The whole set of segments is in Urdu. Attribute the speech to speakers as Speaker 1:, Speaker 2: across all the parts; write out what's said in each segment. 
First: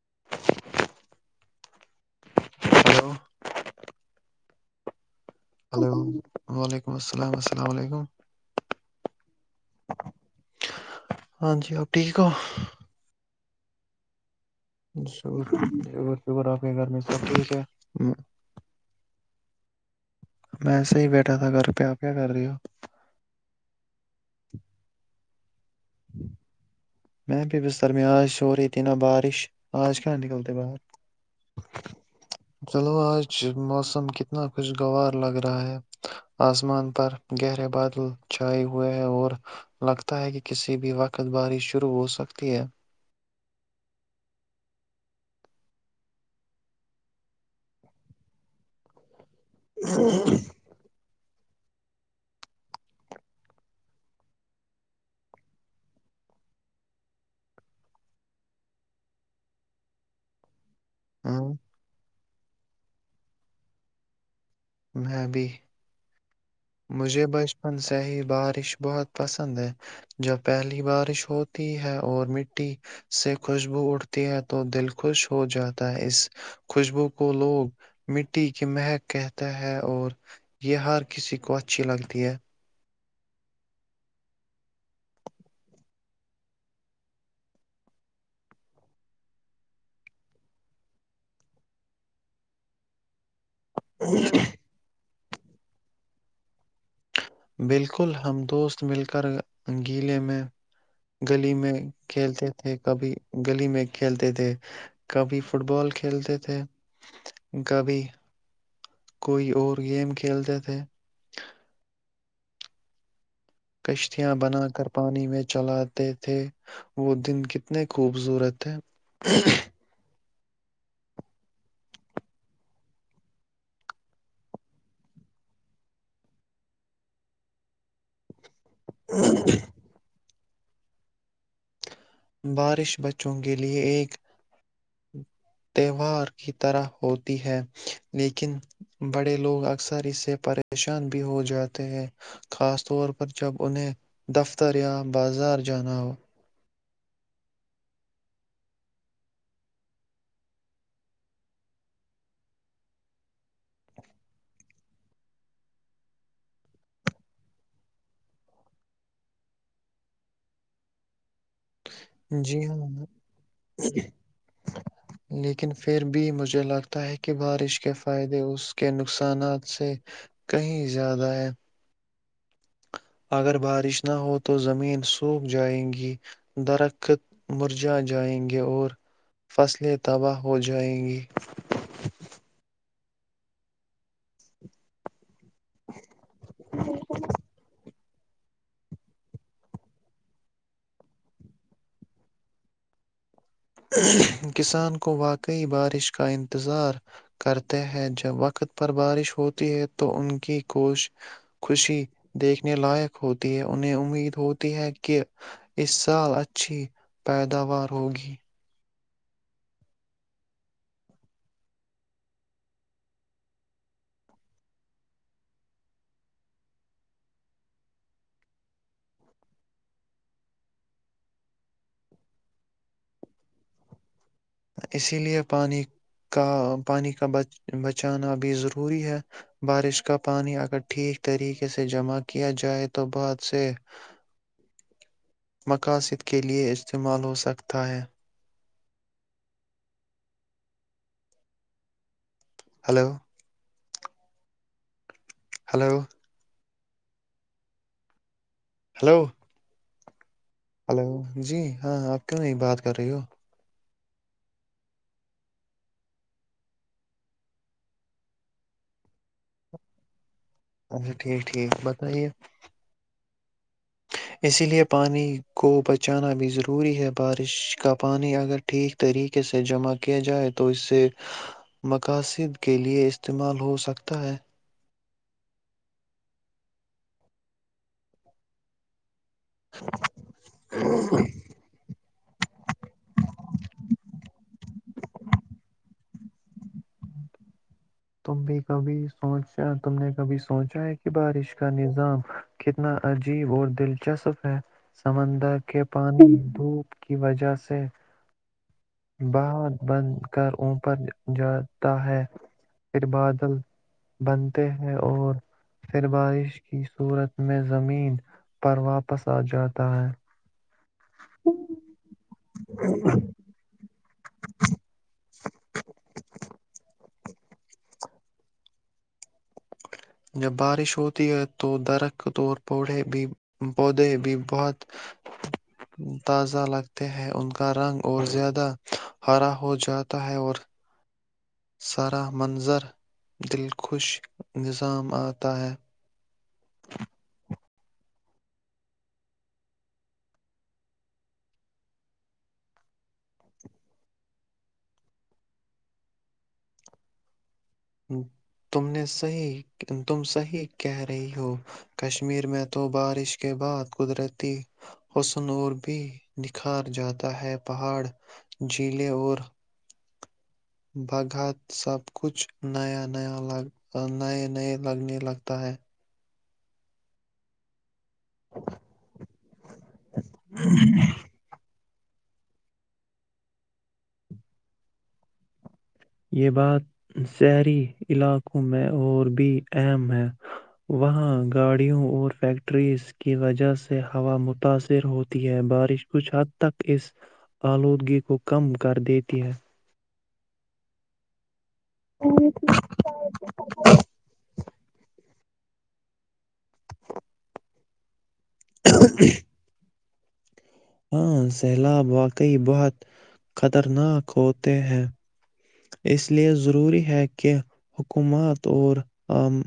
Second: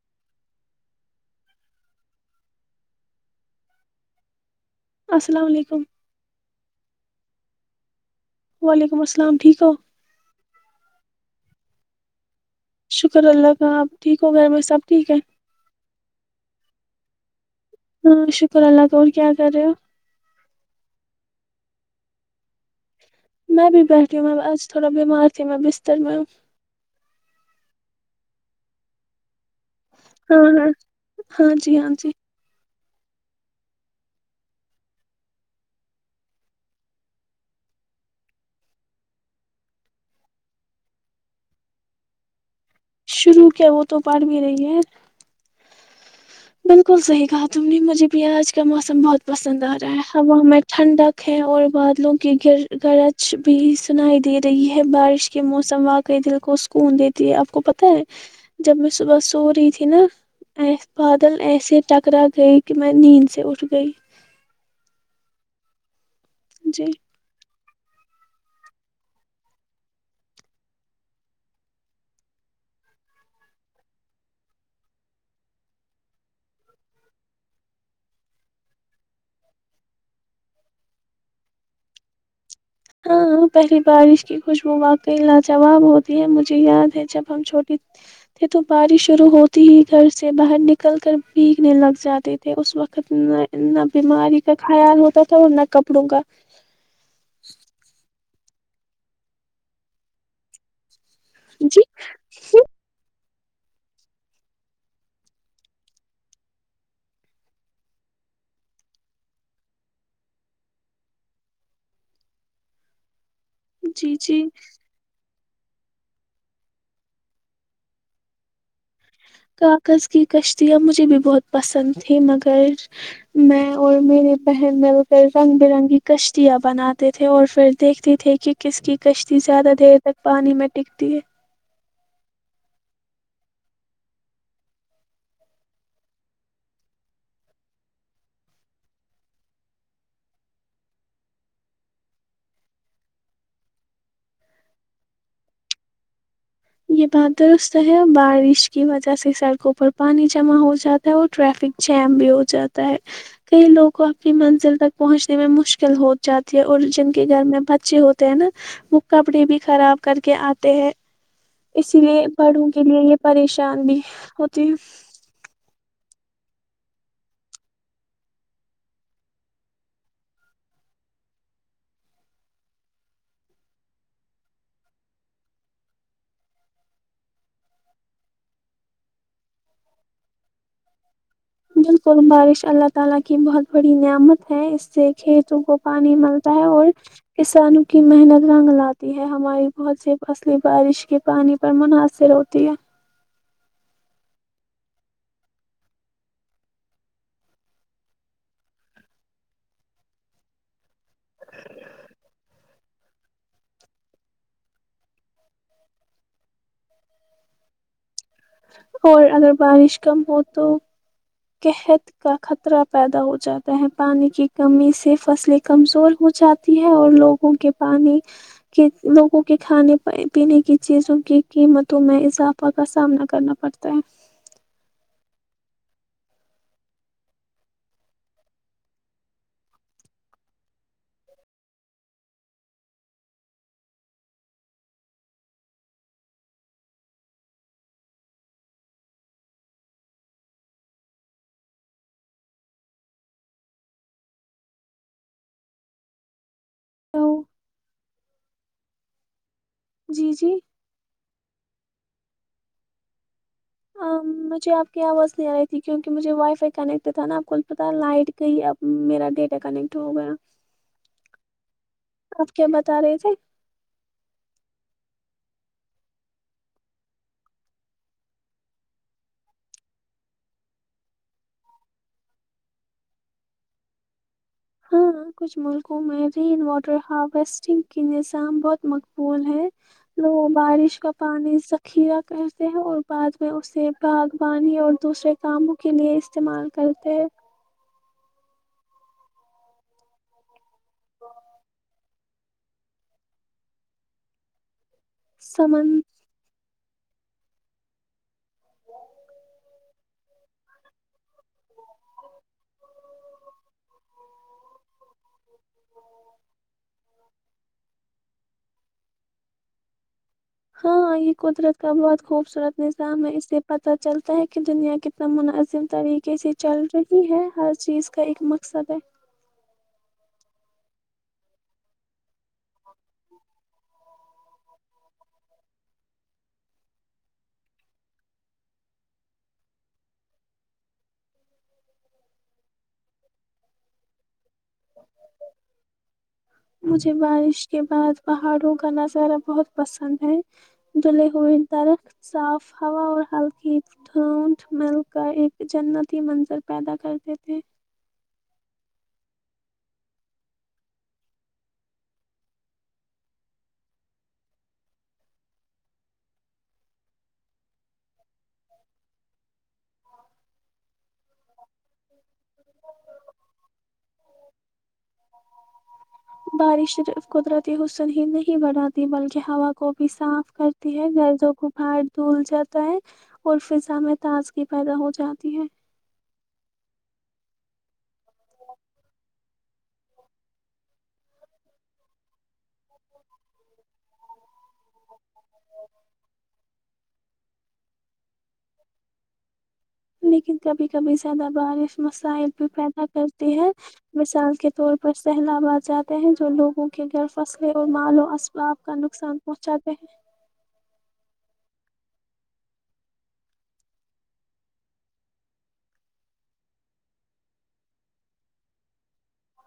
Speaker 1: [inaudible] ہلو
Speaker 2: السلام علیکم
Speaker 1: ہلو وعلیکم السلام السلام السلام علیکم
Speaker 2: وعلیکم السلام ٹھیک ہو
Speaker 1: ہاں جی آپ ٹھیک ہو
Speaker 2: شکر اللہ کا آپ ٹھیک ہو گھر میں سب ٹھیک
Speaker 1: س
Speaker 2: ہے
Speaker 1: شکر آپ کے گھر میں سب ٹھیک ہے
Speaker 2: ہاں شکر اللہ اور کیا کر رہے ہو
Speaker 1: ایسے ہی بیٹھا تھا گھر پے آپ کیا کر رہی ہو
Speaker 2: میں بھی بیٹھی ہوں آج تھوڑا بیمار تھی میں بی اتر میں ہو
Speaker 1: م پ بستر میں آ سور ا تینا بارش [unintelligible] کہاں
Speaker 2: ہاں
Speaker 1: نکلتے
Speaker 2: ہاں
Speaker 1: باہر
Speaker 2: ہاں جی ہاں جی
Speaker 1: چلو آج موسم کتنا خوشگوار لگ رہا ہے آسمان پر گہرے بادل چھائے ہوئے ہے اور لگتا ہے کہ کسی بھی وقت بارش شروع ہو سکتی ہے
Speaker 2: شروع کیا وہ تو پڑ بھی رہی ہے بالکل صحیح کہا تم نے مجھے بھی آج کا موسم بہت پسند آ رہا ہے ہوا میں ٹھنڈک ہیں اور بادلوں کی گر گرج بھی سنائی دے رہی ہے بارش کے موسم واقعی دل کو سکون دیتی ہے آپ کو پ جب میں صبح سو رہی تھی نا ایس
Speaker 1: ہ
Speaker 2: بادل ایسے ٹکرا تھے کہ میں نیند سے اٹھ گئی
Speaker 1: میں بھی
Speaker 2: جی
Speaker 1: مجھے بس سے ہی بارش بہت پسند ہے جب پہلی بارش ہوتی ہے اور مٹی سے خوشبو اھتی ہے تو دل خوش ہو جاتا ہے اس خوشبو کو لوگ مٹی کی مہک کہتا ہے اور یہ ہر کسی کو اچھی لگتی ہے [inaudible]
Speaker 2: ہاں پہلی بارش کی خوشبو واقعی لاجواب ہوتی ہے مجھے یاد ہے جب ہم چھوٹی تھے تو بارش شروع ہوتی ہی گھر سے باہر نکل کر بھیگنے لگ جاتے تھے اس وقت نا بیماری کا خیال ہوتا نا کپڑوں کاا
Speaker 1: بالکل بالکل ہم دوست مل کر گیلے میں گلی میں
Speaker 2: جی
Speaker 1: کھیلتے تھے کبھی گلی میں کھیلتے تھے کبھی فٹ بال کھیلتے تھے کبھی کوئی اور گیم کھیلتے تھے
Speaker 2: جی
Speaker 1: کشتیاں
Speaker 2: جی
Speaker 1: بنا کر پانی میں چلاتے تھے وہ دن کتنے خوبصورت ہے
Speaker 2: کاغذ کی کشتیاں مجھے بھی بہت پسند تھی مگر میں اور میرری بہن مل کر رنگ برنگی کشتیاں بناتے تھے اور پھر دیکھتے تھے کہ کس کی کشتی زیادہ دیر تک پانی میں ٹکتی ہے
Speaker 1: بارش بچوں کے لے ایک تہوار کی طرح ہوتی ہے لیکن بڑے لوگ اکثر اس سے پریشان بھی ہو جاتے ہیں خاص طور پر جب انہیں دفتر یا بازار جانا ہو
Speaker 2: یہ بات درست ہے بارش کی وجہ سے سڑکوں پر پانی جمع ہو جاتا ہے اور ٹریفک جیم بھی ہو جاتا ہے کئی لوگ کو اپنی منزل تک پہنچنے میں مشکل ہو جاتی ہے اور جن کے گھر میں بچے ہوتے ہیں نا وہ کپڑے بھی خراب کر کے آتے ہیں اسی لیے
Speaker 1: جی
Speaker 2: بڑوں کے
Speaker 1: ہاں
Speaker 2: لیے یہ پریشان بھی ہوتے ہیں
Speaker 1: لیکن پھر بھی مجھے لگتا ہے کہ بارش کے فائدے اس کے نقصانات سے کہیں زیادہ ہے اگر بارش نہ ہو تو زمین سوکھ جائیں گی درخت مرجا جائیں گے اور فصلیں تباہ ہو جائیں گی
Speaker 2: بالکل بارش اللہ تعالی کی بہت بڑی نعمت ہے اس سے کھیتوں کو پانی ملتا ہے اور کسان کی محنت رنگ لاتی ہے ہماری بہت سی فصلیں بارش کے پانی پر منحصر ہوتی ہے
Speaker 1: کسان کو واقعی بارش کا انتظار کرتے ہیں جب وقت پر بارش ہوتی ہے تو ان کی کوش خوشی دیکھنے لائق ہوتی ہے انہیں امید ہوتی ہے کہ اس سال اچھی پیداوار ہوگی
Speaker 2: اور اگر بارش کم ہو تو قحت کا خطرہ پیدا ہو جاتا ہے پانی کی کمی سے فصلیں کمزور ہو جاتی ہے اور لوگوں کے پانی کے لوگوں کے کھانے پینے کی چیزوں کی قیمتوں میں اضافہ کا سامنا [inaudible]
Speaker 1: اسی لے پانی کا بچانا بھی ضروری ہے بارش کا پانی اگر ٹھیک طریقے سے جمع کیا جائے تو بعد سے مقاصد کے لئے استعمال ہوسکتا ہے ہلو ہلو
Speaker 2: دوو [inaudible]
Speaker 1: ہلو
Speaker 2: جی جی
Speaker 1: ہلو جی ہاں آپ کیوں نہیں بات کر رہی ہو
Speaker 2: مجھے آپ کی آواز نہیں آ رہی تھی کیونکہ مجھے وائی فائی کنیکٹ تھا نا آپ کو پت لائٹ کا ہی اب میرا ڈیٹا کنیکٹ ہو گیا
Speaker 1: اچھا ٹھیک ٹھیک بتائیے
Speaker 2: آپ کیا بتا رہے تھے
Speaker 1: اسی لے پانی کو بچانا بھی ضروری ہے بارش کا پانی اگر ٹھیک طریقے سے جمع کیا جائے تو اسے مقاصد کےلئے استعمال ہوسکتا ہے
Speaker 2: ہاں کچھ ملکوں میں رین واٹر ہارویسٹنگ کی نظام بہت مق بول ہے وہ بارش کا پانی ذخیرہ کرتے ہیں اور بعد میں اسے باغبانی اور دوسرے کاموں کے لیے استعمال کرتے
Speaker 1: تم بھی کبھی سوچا تم نے کبھی سوچا ہے کہ بارش کا نظام کتنا عجیب اور دلچسپ ہے سمندر کے
Speaker 2: سمن
Speaker 1: پان دوپ کی وجہ سے بات بن کر اوپر جاتا ہے پھر بادل بنتے ہیں اور پھر بارش کی صورت میں زمین پر واپس آ جاتا ہے
Speaker 2: ہاں یہ قدرت کا بہت خوبصورت نظام ہے اسے پت چلتا ہے کہ دنیا کتنا مناظب طریقے سے چل رہی ہے ہر چیز کا ایک مقصد ہے
Speaker 1: جب بارش ہوتی ہے تو درخت کے طور پر پڑے بھی پودے بھی بہت تازہ لگتے ہیں ان کا رنگ اور زیادہ ہرا ہو جاتا ہے اور سارا منظر دلخوش نظام آتا ہے
Speaker 2: اس کے بعد پہاڑوں کا نظارہ بہت پسند ہے دھلے ہوئے درخت صاف ہوا اور ہلکی ڈھونڈ مل کا ایک جنتی منظر پیدا کرتے تھے
Speaker 1: تم نے صحیح تم صحیح کہہ رہی ہو کشمیر میں تو بارش کے بعد قدرتی حسن اور بھی نکھار جاتا ہے پہاڑ جلیں اور بگت سب کچھ نیا نیا نئے نئے لگنے لگتا ہے
Speaker 2: بارش صرف قدرتی ح ہی نہیں بڑھاتی بلکہ ہوا کو بھی صاف کرتی ہے گرضوں کو بھی پار دھل جاتا ہے اور فضا میں تاز پیدا ہو جاتی ہے
Speaker 1: یہ بات شہری علاقوں میں اور بھی اہم ہے وہاں گاڑیوں اور فیکٹریز کی وجہ سے ہوا متاثر ہوتی ہے بارش کچھ حد تک اس آلودگی کو کم کر دیتی ہے
Speaker 2: لیکن کبھی کبھی زیادہ بارش مسائل بھی پیدا کرتے ہیں مثال کے طور پر سہلاباد جاتے ہیں جو لوگوں کے غ فصلے اور مال و ام آپ کا نقصان پہنچا ب [inaudible]
Speaker 1: ہاں سیلاب واقعی بہت خطرناک ہوتے ہیں اس لیے ضروری ہے کہ حکومت اور عام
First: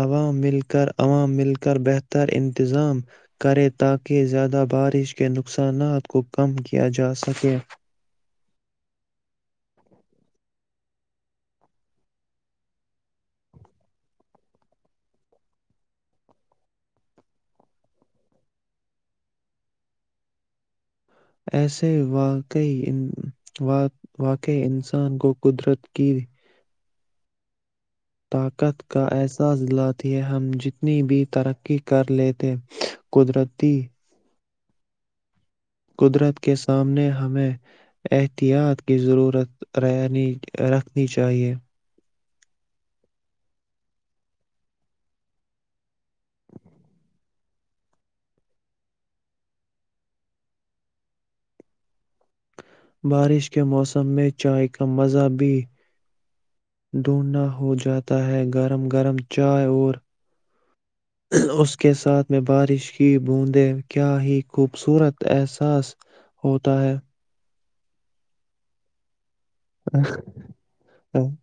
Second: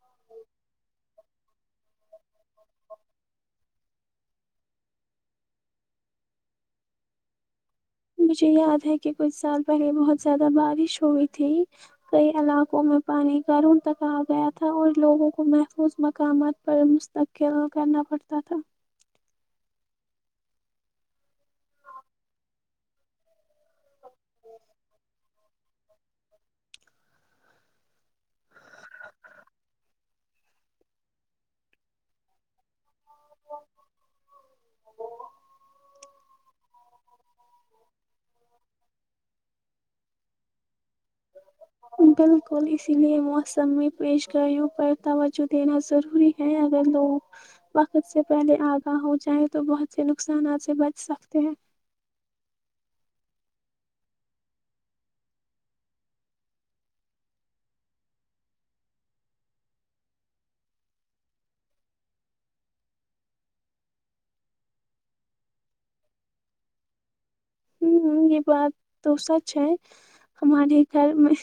Speaker 1: عوام مل کر عوام مل کر بہتر انتظام کریں تاکہ زیادہ بارش کے نقصانات کو کم کیا جا سکے
Speaker 2: مجھے یاد ہے کہ کچھ سال پہلے بہت زیادہ بارش ہوئی تھی کئی علاقوں میں پانی کا رون تک آ گیا تھا اور لوگوں کو محفوظ مقامات پر مستقل کرنا پڑتا تھا
Speaker 1: ایسے واقعی واقع انسان کو قدرت کی طاقت کا ایسا ضلع ہے ہم جتنی بھی ترقی کر لیتے قدرتی
Speaker 2: [inaudible]
Speaker 1: قدرت کے سامنے ہمیں احتیاط کی ضرورت رکھ
Speaker 2: بالکل اسی لیے موسم میں پیش گاریوں پر توجہ دینا ضروری ہے اگر لوگ وقت سے پہلے آگاہ ہو جائیں تو بہت سے نقصانات سے بچ سکتے ہیں
Speaker 1: بارش کے موسم میں چائے کا مزہ بھی ڈھونڈھنا ہو جاتا ہے گرم گرم چائے اور اس کے ساتھ میں بارش کی بوندیں کیا ہی خوبصورت احساس ہوتا ہے
Speaker 2: ہوں یہ بات تو سچ ہے ہمارے گھر میں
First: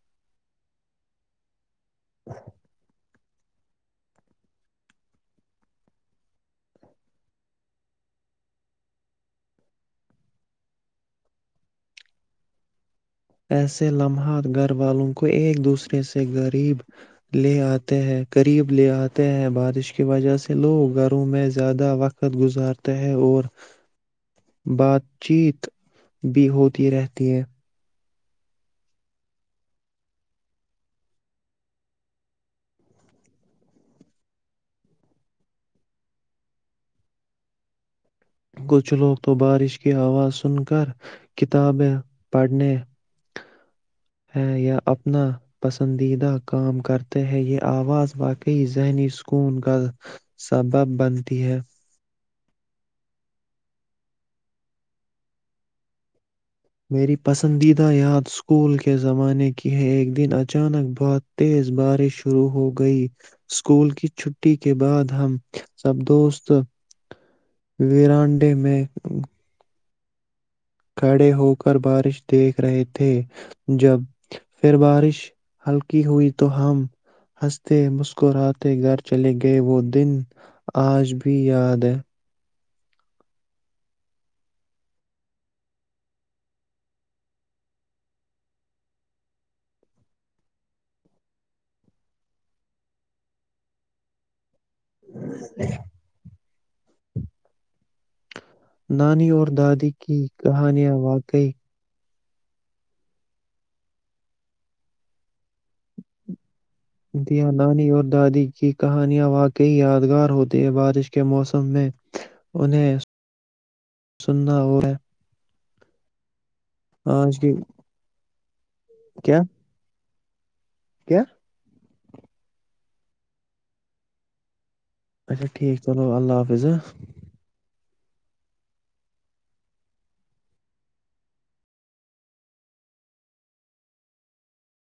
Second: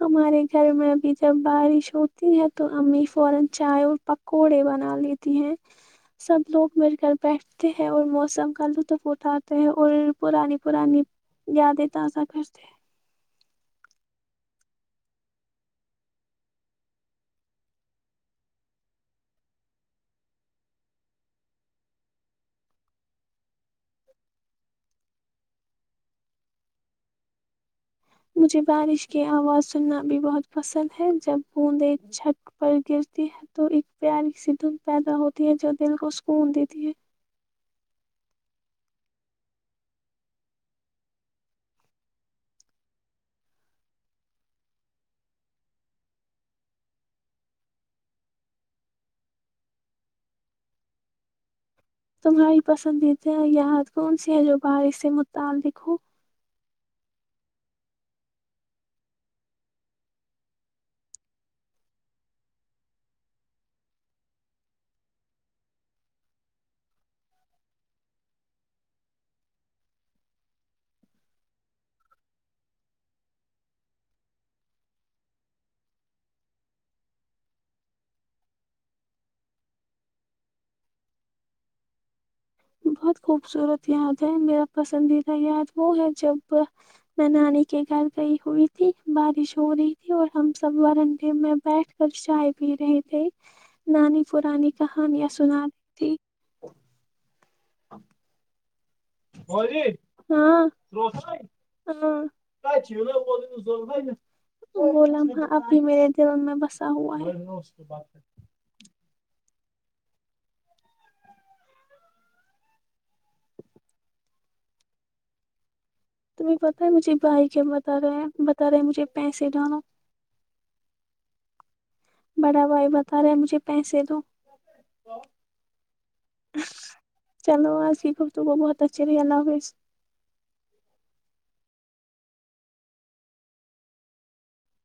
Speaker 2: ہمارے گھر میں ابھی جب بارش ہوتی ہے تو ہمیں فورا چائے اور پکوڑے بنا لیتی ہے سب لوگ میرے گھر بیٹھتے ہیں اور موسم کا لطف اٹھاتے ہیں اور پرانی پرانی یاد تازہ کرتے
Speaker 1: ایسے لمحات گھر والوں کو ایک دوسرے سے غریب لے آتے ہیں قریب لے آتے ہیں بارش کی وجہ سے لوگ گھروں میں زیادہ وقت گزارتے ہیں اور بات چیت بھی ہوتی رہتی ہے
Speaker 2: مجھے بارش کی آواز سننا بھی بہت پسند ہے جب بوندیں چھت پر گرتی ہے تو ایک پیاری سی دھند پیدا ہوتی ہے جو دل کو سکون دیتی ہے
Speaker 1: کچھ لوگ تو بارش کی آواز سن کر کتابیں پڑھنے ہیں یا اپنا پسندیدہ کام کرتے ہیں یہ آواز واقعی ذہنی سکون کا سبب بنتی ہے
Speaker 2: تمہاری پسندیدہ یاد کون سی ہے جو بارش سے متعلق ہو
Speaker 1: میری پسندیدہ یاد اسکول کے زمانے کی ہے ایک دن اچانک بہت تیز بارش شروع ہو گئی اسکول کی چھٹی کے بعد ہم سب دوست ویرانڈے میں کھڑے ہو کر بارش دیکھ رہے تھے جب پھر بارش ہلکی ہوئی تو ہم ہنستے مسکراتے گھر چلے گئے وہ دن آج بھی یاد ہے
Speaker 2: بہت خوبصورت یاد ہے میرا پسندیدہ یاد وہ ہے جب میں نانی کے گھر گئی ہوئی تھی بارش ہو رہی تھی اور ہم سب ورنڈے میں بیٹھ کر چائے پی رہے تھے نانی پرانی کہانیاں سناتی [inaudible] [inaudible]
Speaker 1: نانی اور دادی کی کہانیاں واقعی
Speaker 2: ہاں وہ لمحہ اب بھی میرے دل میں بسا ہوا ہے
Speaker 1: دیا نانی اور دادی کی کہانیاں واقع کئی یادگار ہوتی ہے بارش کے موسم میں انہیں سننا اور
Speaker 2: تمہیں پتہ ہے مجھے
Speaker 1: آج
Speaker 2: بھائی
Speaker 1: کی
Speaker 2: کیا بتا رہے ہیں ارے مجھے
Speaker 1: کیا
Speaker 2: پیسے ڈالو
Speaker 1: کیا
Speaker 2: بڑا بھائی بتا رہے ہیں مجھے پیسے دو
Speaker 1: اچھا ٹھیک چلو اللہ حافظ ہہہ
Speaker 2: ٹھیک ہو تو وہ بہت اچھے رہ اللہ حافظ